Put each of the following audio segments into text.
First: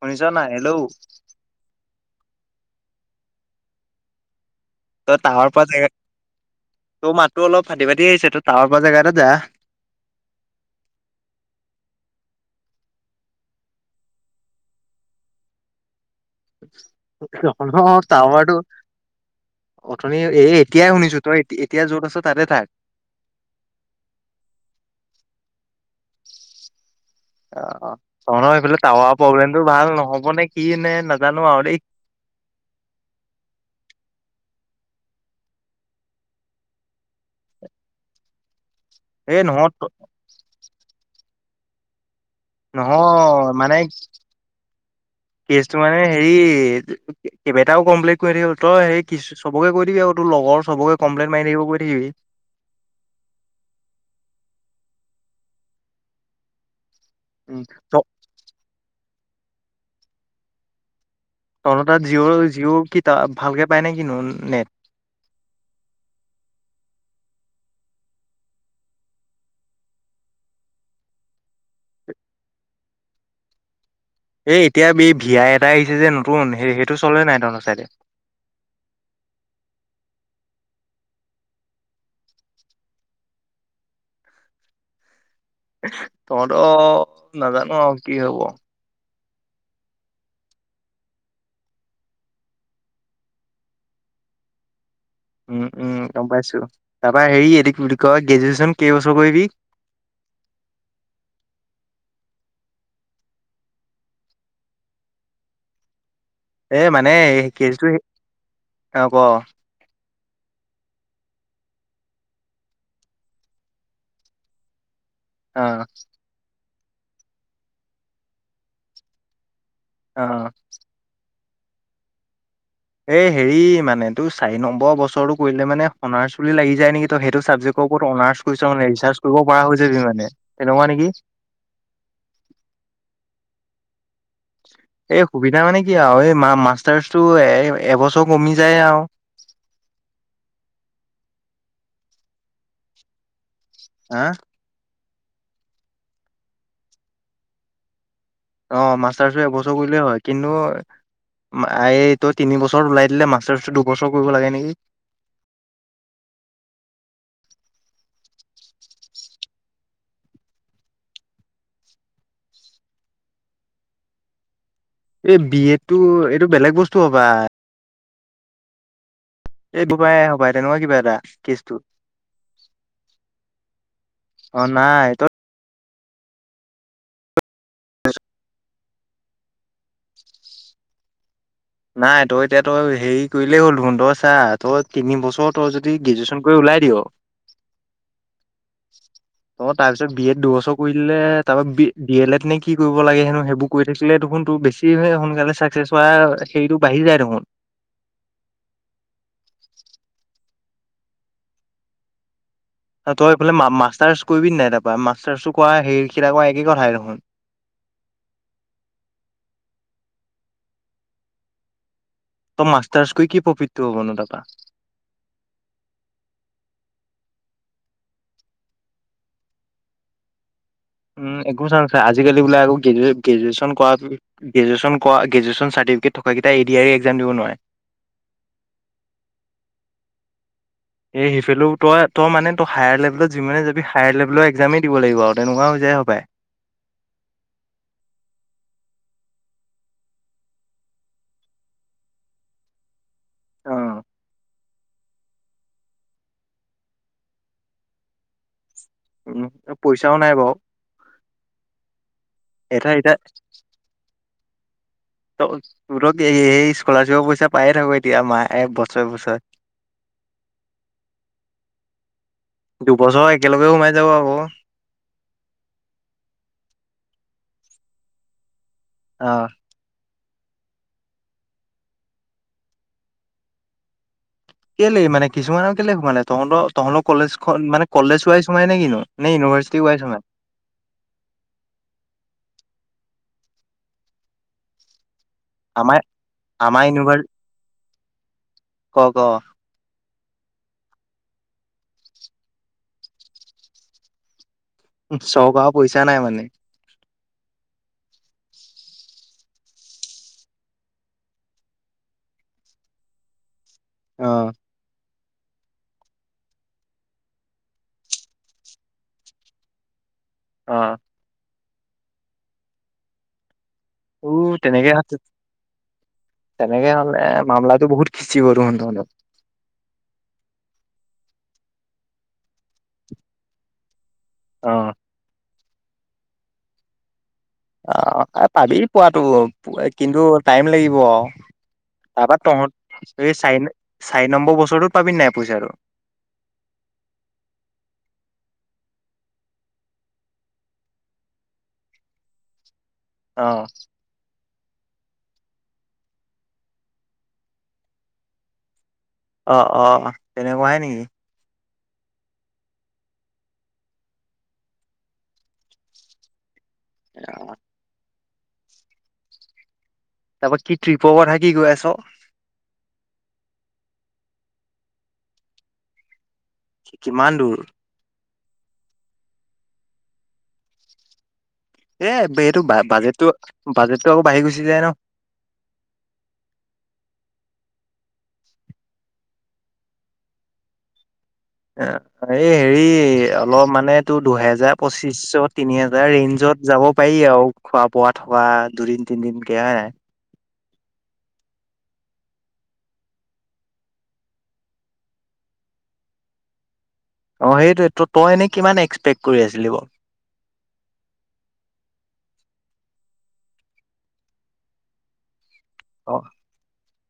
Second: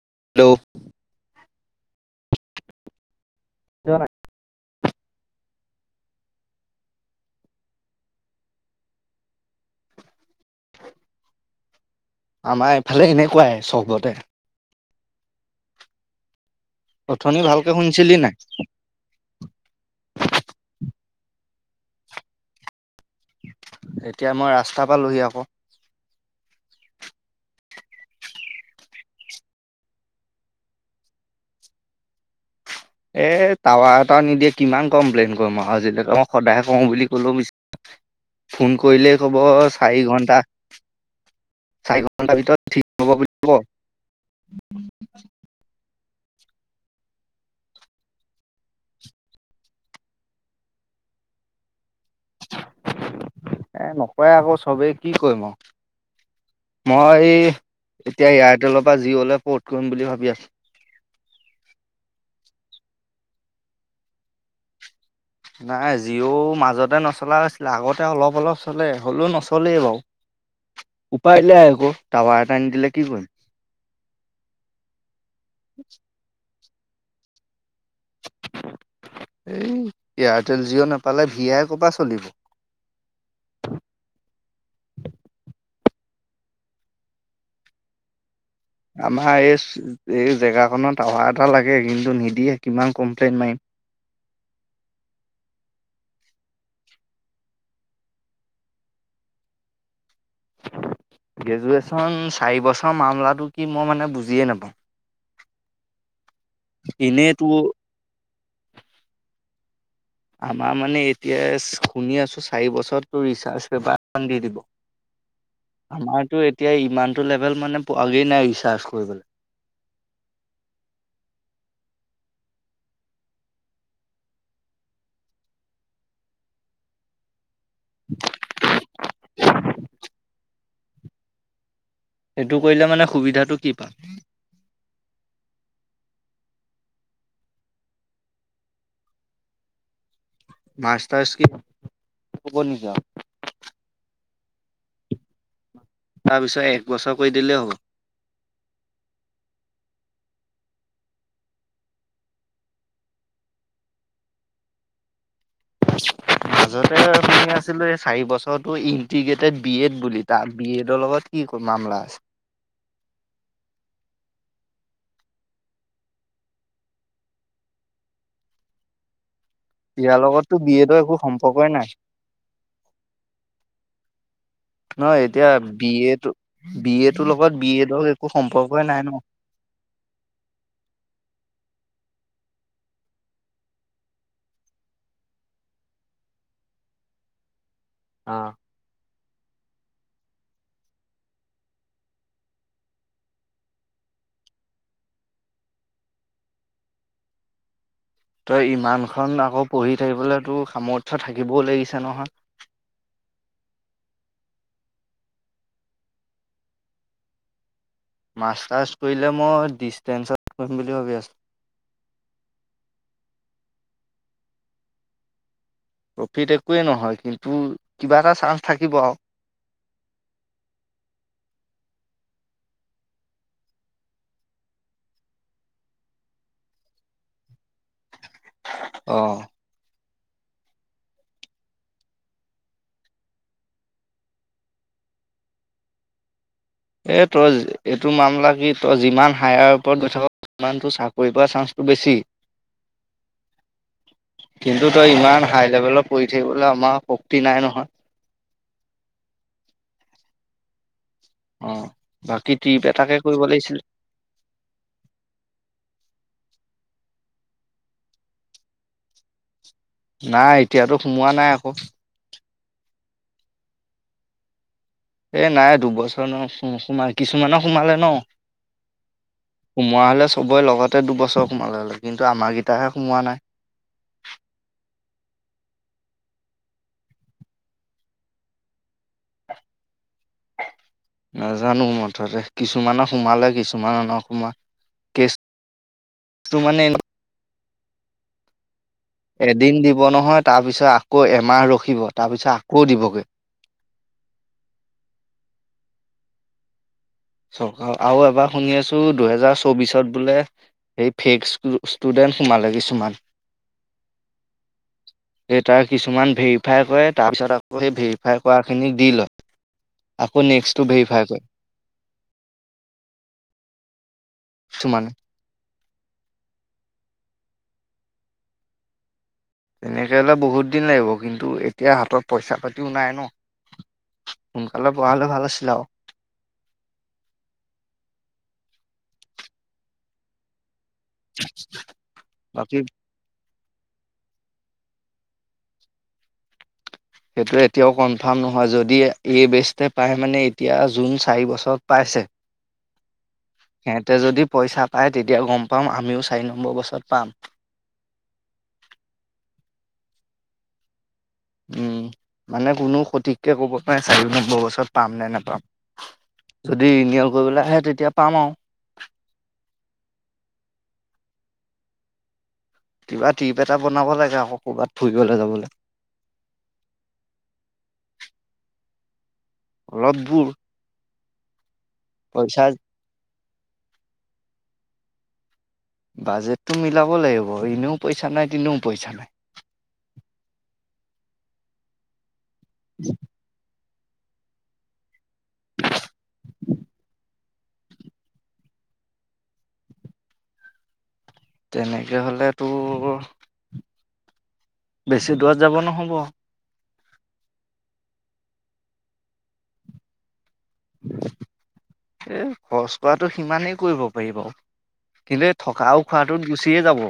শুনিছ নাই হেল্ল'। যোৱা নাই। তই তাৱৰ পোৱা জেগা তোৰ মাতটো অলপ ফাটি ফাটি আহিছে তই তাৱৰ পোৱা জেগা এটা যা। আমাৰ এইফালে এনেকুৱাই চবতে। অথনি ভালকে টাউনৰ শুনিছিলি নাই টাৱাৰটো অথনি এই এতিয়াই শুনিছো তই এতিয়া য'ত আছ ততে থাক। এতিয়া মই ৰাস্তা পালোহি আকৌ। অঁ তহঁতৰ সেফালে টাউৰ প্ৰগ্লেমতটো ভাল নহ'ব নে কি নে নাজানো আৰু দেই। এ টাউৰ এটা নিদিয়ে কিমান কমপ্লেইন কৰিম আৰু আজিলৈকে মই সদায় কওঁ বুলি কলেও বি ফোন কৰিলেই ক'ব এ নহয় চাৰি ঘণ্টা চাই নহয় মানে কেচটো মানে হেৰি কেইবটাও কমপ্লেইন কৰি থাকিব তই কি চবকে কৈ দিবি আৰু তোৰ লগৰ চবকে কমপ্লেইনট মাৰি থাকিব কৈ থাকিবি। এ নকয় আকৌ চবেই কি কৰিম আৰু। মই উম, ত এতিয়া এয়াৰটেলৰ পৰা জিঅ' লেই পৰ্ট কৰিম বুলি ভাবি আছো। তহঁতৰ তাত জিঅ' জিঅ' কিতাত ভালকে পায়নে কি নেট? নাই জিঅ' মাজতে নচলা হৈছিলে। আগতে অলপ অলপ চলে হ'লেও নচলে বাৰু, উপাই নাই। আকৌ টাৱাৰ এটা নিদিলে কি কৰিম। এ, এতিয়া বে ভিয়াই এটা আহিছে যে নতুন সেই সেইটো চলে নাই তহঁতৰ ছাইদে? এই এয়াৰটেল জিঅ' নাপালে ভি আই ক'ৰপা চলিব। তহঁতক নাজানো আৰু কি হব। আমাৰ এইচ এই জেগাখনত টাউৰ এটা লাগে কিন্তু নিদিয়ে, কিমান কমপ্লেইন মাৰিম। উম, উম, গম পাইছো। তাৰপা হেৰি এদিক বুলি কয় গ্ৰেজুৱেশ্যন কেইবছৰ কৰিবি? গ্ৰেজুৱেচন চাৰিবছৰ মামলাটো কি মই মানে বুজিয়ে নাপাওঁ। এ, মানে এনেইতো কেছটো সি অ', ক আমাৰ মানে এতিয়াচ শুনি আছোঁ চাৰি বছৰত ৰিচাৰ্জ পেপাৰ খন দি দিব। অ আমাৰতো এত তিয়াই ইমানটো লেভেল মানে পোৱা, গি নাই ৰিচাৰ্জ কৰিবলে। অ'। এ, হেৰি মানে তোৰ চাৰি নম্বৰ বছৰটো কৰিলে মানে [unintelligible] চুলি লাগি যায় নেকি? ত' সেইটো চাবজেক ওপৰত অনাৰ্চ কৰিছ মানে ৰিচাৰ্জ কৰিব পৰা হৈছে সি মানে। তেনেকুৱা নেকি? সেইটো কৰিলে মানে সুবিধাটো কি পাম? এই সুবিধা মানে কি আৰু এই মা-মাষ্টাৰছটো এ-এবছৰ কমি যায় আৰু। মাষ্টাৰছ কি [unintelligible] নিকি আৰু? আ তাৰপিছত এক বছৰ কৰি দিলেই হ'ব। অ', মাষ্টাৰছটো এবছৰ কৰিলে হয়। কিন্তু আয়েই তই তিনিবছৰ ওলাই দিলে মাষ্টাৰছটো দুবছৰ কৰিব লাগে নেকি? মাজতে শুনি আছিলো এই চাৰি বছৰটো ইন্টিগ্ৰেটেত বি এট বুলি। তাৰ বি এডৰ লগত কি মামলা আছে? এ, বি এটটো এইটো বেলেগ বস্তু হ'ব পাৰে। দুবাই ইয়াৰ হপাই লগততো বি তেনেকুৱা কিবা এডৰ এটা একো সম্পৰ্কই কেচটো নাই। অ নাই নহয় তই এতিয়া বি এটো, বি এটোৰ লগত বি এডৰ একো সম্পৰ্কই নাই নহয়। [inaudible] নাই, তই এতিয়া তই হেৰি কৰিলেই হ'ল দেখোন, তই চা তই তিনি বছৰ তই যদি গ্ৰেজুৱেচন কৰি ওলাই দিয় অ'। অ', তাৰপিছত বি এড দুবছৰ কৰি দিলে তাৰপৰা ডি এল এড নে কি কৰিব লাগে হেনো, সেইবোৰ কৰি থাকিলে দেখোন তোৰ বেছিহে সোনকালে চাকচেছ হোৱা সেইটো বাঢ়ি যায় দেখোন। তই ইমানখন আকৌ পঢ়ি থাকিবলৈ তোৰ সামৰ্থ্য থাকিবও লাগিছে নহয়। অ', তই এইফালে মা-মাষ্টাৰ্ছ কৰিবি নে নাই তাৰপৰা? মাষ্টাৰ্ছো কৰা হেৰি [unintelligible] কৰা, একেই কথাই দেখোন। মাষ্টাৰ্ছ কৰিলে, মই ডিষ্টেনচত কৰিম বুলি ভাবি আছোঁ। তই মাষ্টাৰ্ছ কৰি কি প্ৰফিটতো হ'বনো তাৰপা? প্ৰফিট একোৱেই নহয়, কিন্তু কিবা এটা চান্স থাকিব আৰু। উম, একো চান্স নাই। আজিকালি বোলে আকৌ গ্ৰেজু-গ্ৰেজুৱেচন কৰা গ্ৰেজুৱেচন কৰা গ্ৰেজুৱেচন চাৰ্টিফিকেট থকাকেইটাই A D R E exam দিব নোৱাৰে। অ'। এ হেইফেলেও তই, তই মানে তই হায়াৰ লেবেলত যিমানে যাবি, হায়াৰ লেবেলৰ একজামেই দিব লাগিব আৰু তেনেকুৱা হৈ যায় [unintelligible] এই তই, এইটো মামলা কি তই যিমান হায়াৰ ওপৰত গৈ থা [unintelligible] সিমান তোৰ চাকৰি পোৱা চান্সটো বেছি। অ কিন্তু তই, ইমান হায়াৰ লেবেলত পঢ়ি থাকিবলৈ আমাৰ শক্তি নাই নহয়। উম, পইচাও নাই বাৰু। অ', বাকী এটা ট্ৰিপ এতিয়া এটাকে কৰিব লাগিছিল। ত' তোৰটো [unintelligible] স্কলাৰশ্বিপৰ পইচা পায়ে থাক' এতিয়া মাহ, এই বছৰে-বছৰে। নাই, এতিয়াতো সোমোৱা নাই আকৌ। দুবছৰ একেলগে সোমাই যাব আকৌ। এ নাই, দুবছৰ [unintelligible] নোসোমাই! কিছুমানৰ সোমালে ন'। অ। সোমোৱা হলে চ সবৰে লগতে দুবছৰ সোমালে হ'ললে, কিন্তু আমাৰকেইটাহে সোমোৱা নাই। কেলেই মানে কিছুমানৰ কেলে সোমানে তহঁত তঁৰ কলেজখন মানে কলেজ ৱাইজ সোমায় নে কিনো নে ইউনিভাৰ্চিটি ৱাইজ সোমাই? নাজানো মুঠতে কিছুমানক সোমালে কিছুমানৰ ন সোমোৱাই কে আম, আমাৰ ইনোভা এদিন দিব নহয়। তাৰ পিছত আকৌ এমাহ ৰখিব, তাৰপিছত আকৌ দিবগে। উম চৰকক পইচা নাই মানে। চৰকাৰ আৰু এবাৰ শুনি আছো, দুহেজাৰ চৌবিশত বোলে সেই ফেক ষ্টুডেণ্ট সোমালে কিছুমান। আহ। এ তাৰ কিছুমান ভেৰিফাই কৰে, তাৰপিছত আকৌ সেই ভেৰিফাই কৰাখিনিক দি লয়। আকৌ নেক্সটো অ', ভেৰিফাই কৰে। উ তেনেকে কিছুমানে। হাত তেনেকে হলে মামলাতো বহুত খিচি কৰো স তহলে। তেনেকৈ হ'লে বহুত দিন লাগিব, কিন্তু এতিয়া হাতত পইচা পাতিও নাই ন। সোনকালে অ', পোৱা হ'লে ভাল আছিলে। [unintelligible] অ' এ পাবি পোৱাাতো কিন্তু টাইম লাগিব। অ', তাৰপৰা বাকী তহঁত এই চাৰি চাৰি নম্বৰ বছৰতত পাবি নাই পইচা টো সেইটো এতিয়াও কনফাৰ্ম নহয় যদি এই বেষ্টে পাই মানে এতিয়া জুন চাৰি বছৰ পাইছে। অ', সেতে যদি পইচা পায় তেতিয়া গম পাম আমিও চাৰি নম্বৰ বছৰত পাম। অ অ তেনেকুৱাহে নেকি? উম মানে কোনো সঠিককে ক'ব নোৱাৰে চাৰি নম্বৰ বছৰত পাম নে নোপাম। যদি ৰিনিয়ল অ', কৰিবলে আহে তেতিয়া পাম আও। তা পা কি ট্ৰিপৰ কথা কি কৈ আছ? কিবা টিপ এটা বনাব লাগে আক ক'বাত ফুৰিবলে যাবলে। কিমান দূৰ? অলপ দূৰ। এ এইটো বাজেটটো বাজেটটো আকৌ বাঢ়ি গুচি যায় ন। বাজেটটো মিলাব লাগিব এনেও পইচা নাই তেনেও পইচা নাই। এ। এই হেৰি অলপ মানে টো দুহেজাৰ পঁচিশ শ তিনি হোজাৰ ৰেঞ্জত যাব পাৰি আৰু খোৱা বোৱা থকা দুদিন তিনদিনকে হয় নাই? তেনেকে হ'লে তোৰ বেছি দূৰত যাব নহ'ব। অ সেইটোয়ে ত তই এনেই কিমান এক্সপেক্ট কৰি আছিলি বাও। এ খৰচ কৰাতটো সিমানেই কৰিব পাৰিব কিন্তু থকাও অ খোৱাটোত গুচিয়ে যাব।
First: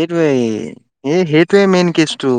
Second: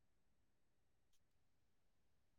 এইটোৱেই এই সেইটোৱে মেইন কেছটো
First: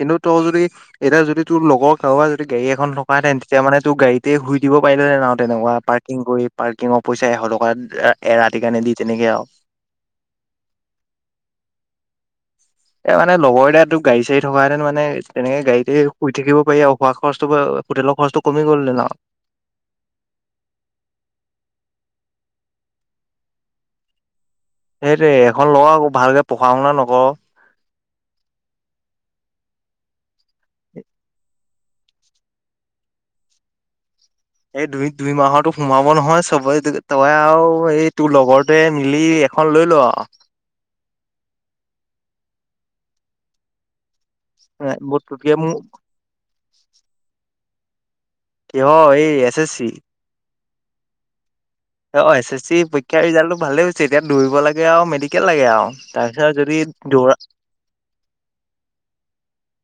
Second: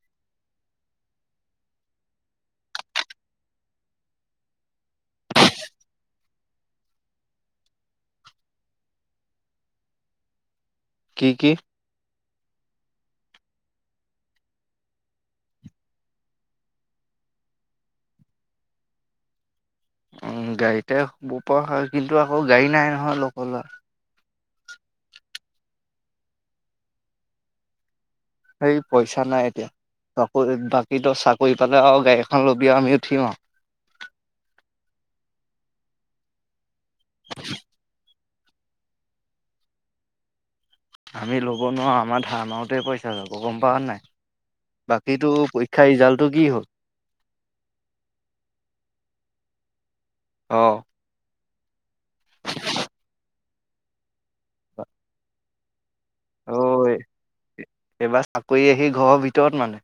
কিন্তু তোৰ যদি এতিয়া যদি তোৰ লগৰ কাৰোবাৰ যদি গাড়ী এখন থকাহেতেন তেতিয়া মানে তোৰ গাড়ীতে শুই দিব পাৰিলেঁতেন তেনেকুৱা পাৰ্কিং কৰি পাৰ্কিঙৰ পইচা এশ টকা এৰাতি কাৰণে দি তেনেকে আৰু কি কি? এ মানে লগৰ এ গাড়ী চাডী থকাহেতেন মানে তেনেকে গাড়ীতে শুই থাকিব পাৰি আৰু খোৱা খৰচটো হোটেলৰ খৰচটো কমি গ'ল দে ন আউ উম গাড়ীতেই পৰা হয় কিন্তু আকৌ গাড়ী নাই নহয় লগৰ ল'ৰাৰ সেইটোৱে এখন লগ আকৌ ভালকে পঢ়া শুনা নকৰ। সেই পইচা নাই এতিয়া থ বাকী তো চাকৰি তাতে আৰু গাড়ী এখন লবি আৰু আমি উঠিম আৰু এই দুই দুই মাহৰতো সোমাব নহয় চবেই তয়ে আৰু এই তোৰ লগৰতোয়ে মিলি এখন লৈ ল আমি ল'ব নোৱাৰো আমাৰ ধাৰ মাৰোতে পইচা যাব গম পাৱ নে নাই? আৰু বাকীটো তোতকে মোৰ পৰীক্ষা ৰিজাল্টটো কি হ'ল? কিয় এই এচ এছ ছি অঁ, অ এছ এছ চি পৰীক্ষাৰ ৰিজাল্টটো ভালেই হৈছে এতিয়া দৌৰিব লাগে আৰু মেডিকেল লাগে আৰু তাৰপিছত যদি ওহ দৌৰা এইবাৰ চাকৰি আহি ঘৰৰ ভিতৰত মানে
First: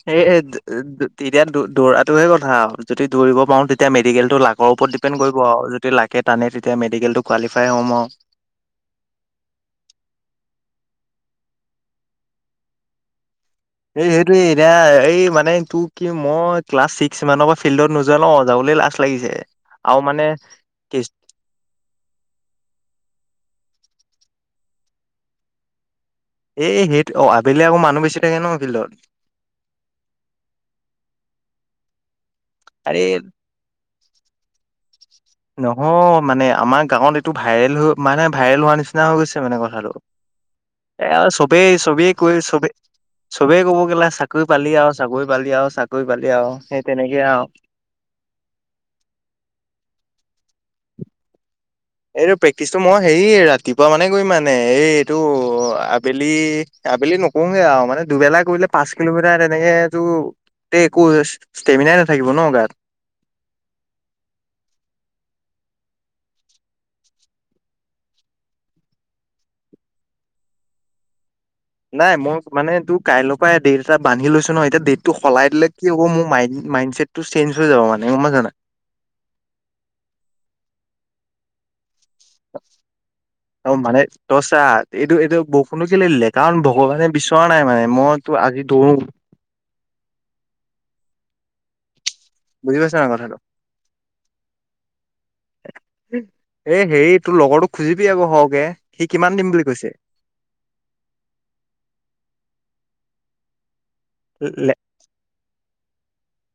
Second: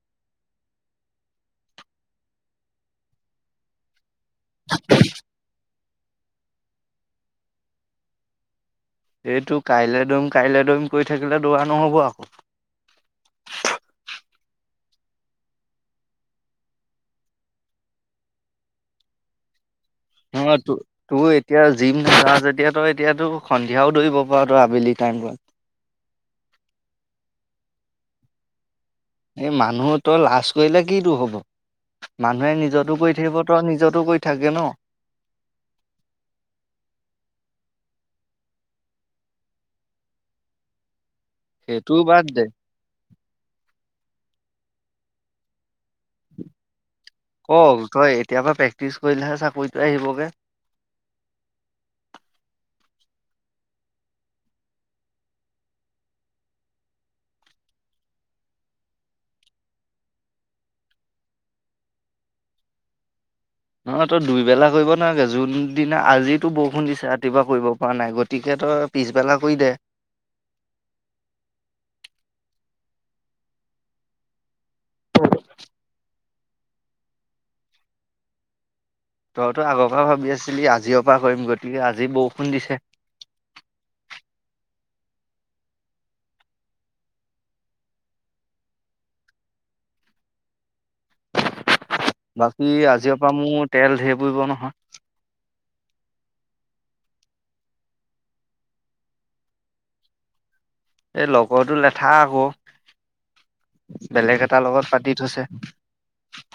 সেই তেতিয়া দৌৰাটোহে কথা যদি দৌৰিব পাৰো তেতিয়া মে মেডিকেলটো লাকৰ ওপৰত ডিপেন কৰিব আৰু যদি লাগে টানে তেতিয়া মেডিকেলটো কোৱালিফাই হ'ম আও। এইটো কাইলৈ দৰিম কাইলৈ দৰিম কৰি থাকিলে দৌৰা নহব আকৌ। এই সেইটোে এতিয়া এই মানে তোৰ কি মই ক্লাছ ছিক্স মানৰ পৰা ফিল্ডত নোযোৱা ল যাবলৈ লাজ লাগিছে। আৰু মানে ন ত কেচ তোৰ এতিয়া জিম নাযাও যেতিয়া এতিয়া তোৰ ক্ষন হাও দৌৰিব পৰা তো আবেলি টাইম পৰা। এ সেইটো অ আবেলি আকৌ মানুহ বেছি থাকে ন ফিল্ডত। এই মানুহ তই লাজ কৰিলে কিটো হ'ব? মানুহে নিজতো আৰে, কৰি থাকিব তই নিজতো কৰি থাকে ন নহয় মানে আমাৰ গাঁৱত এইটো ভাইৰেল হৈ মানে ভাইৰেল হোৱাৰ নিচিনা হৈ গৈছে মানে কথাটো। এই আৰু চবেই সেইটো চবেই বাদ কৈ দে চবেই চবেই কব কেলা চাকৰি পালি আৰু। চাকৰি পালি আৰু চাকৰি পালি আৰু সেই তেনেকে আৰু। ক তই এতিয়া পৰা প্ৰেক্টিচ কৰিলেহে চাকৰিটো আহিবগে। এইটো প্ৰেক্টিচটো মই হেৰি ৰাতিপুৱা মানে কৰিম মানে এই এইটো আবেলি আবেলি নকৰোগে আৰু মানে দুবেলা কৰিলে পাঁচ কিলোমিটাৰ তেনেকেটো একো ষ্টেমিনাই নাথাকিব ন গাত। নহ তই দুইবেলা কৰিব নালাগে যোনদিনা আজি তো বৰষুণ দিছে ৰাতিপুৱা কৰিব পৰা নাই গতিকে তই পিছবেলা কৰি দে। নাই মই মানে তোৰ কালিৰ পৰা ডেট এটা বান্ধি লৈছো ন, এতিয়া ডেটটো সলাই দিলে কি হ'ব মোৰ মইণ্ড চে'টটো চেঞ্জ হৈ যাব মনে গম পাইছ নে নাই? তইতো আগৰ পৰা ভাবি আছিলি, আজিৰ পৰা কৰিম গতিকে আজি বৰষুণ দিছে অ' মানে তই চা এইটো এইটো বৰষুণ কেলেই দিলে, কাৰণ ভগৱানে বিচৰা নাই মানে মইতো আজি দৌৰো বাকী বুজি পাইছ নাই আজিৰ পৰা কথাটো মোৰ তেল ঢেৰ পুৰিব নহয়। এ' হেৰি তোৰ লগৰটোক খুজিবি আকৌ সৰহকে, সি কিমান দিম বুলি কৈছে? এই লগৰটোৰ লেঠা আকৌ বেলেগ এটাৰ লগত পাতি থৈছে।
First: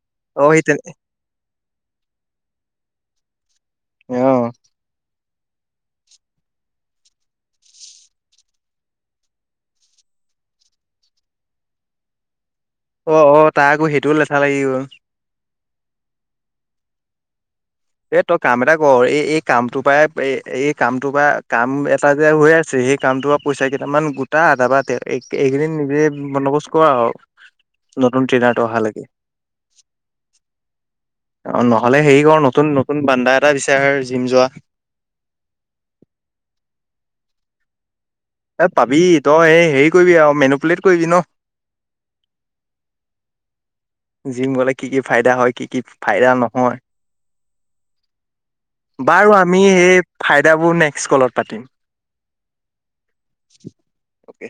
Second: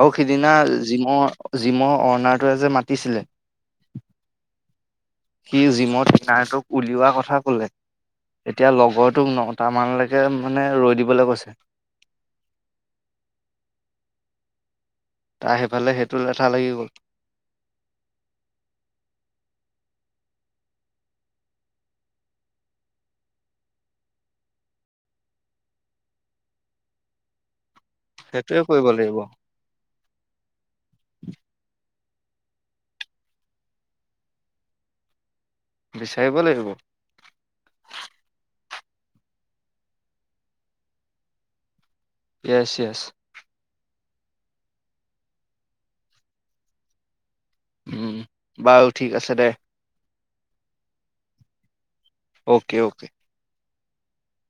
আৰু অ সিদিনা সি তেনে জিমৰ জিমৰ অ'ণাৰটোৱেযে মাতিছিলে। অঁ। সি জিমত কিনাৰটোক উলিওৱা কথা কলে, এতিয়া লগৰটোক নটামানলৈকে মানে ৰৈ দিবলৈ কৈছে। অঁ অঁ' তাৰ আকৌ সেইটোও লেঠা লাগি গ'ল। তাৰ সেইফালে সেইটো লেঠা লাগি গ'ল। এ তই কাম এটা কৰ, এই এই কামটোৰ পৰাই এই কামটোৰ পৰা কাম এটা যে হৈ আছে সেই কামটোৰ পৰা পইচা কেইটামান গোটা তাৰ পৰা এইকেইদিন নিজে বন্দবস্ত কৰ আৰু নতুন সেইটোৱে ট্ৰেইনাৰটো অহা কৰিব লৈকে। লাগিব অ' নহ'লে হেৰি কৰ নতুন নতুন বানদা এটা বিচাৰ আৰু জিম যোৱা। বিচাৰিব লাগিব। এই পাবি, তই এই হেৰি কৰিবি আৰু মেনুপুলট কৰিবি ন ইয়েছ ইয়েছ। জিম গলে কি কি ফাইদা হয়, কি কি ফাইদা নহয়। উম। ঠিক বাৰু আছে দে আমি এই ফাইদাবোৰ নেক্সট কলত পাতিম। Okay okay. অ'কে।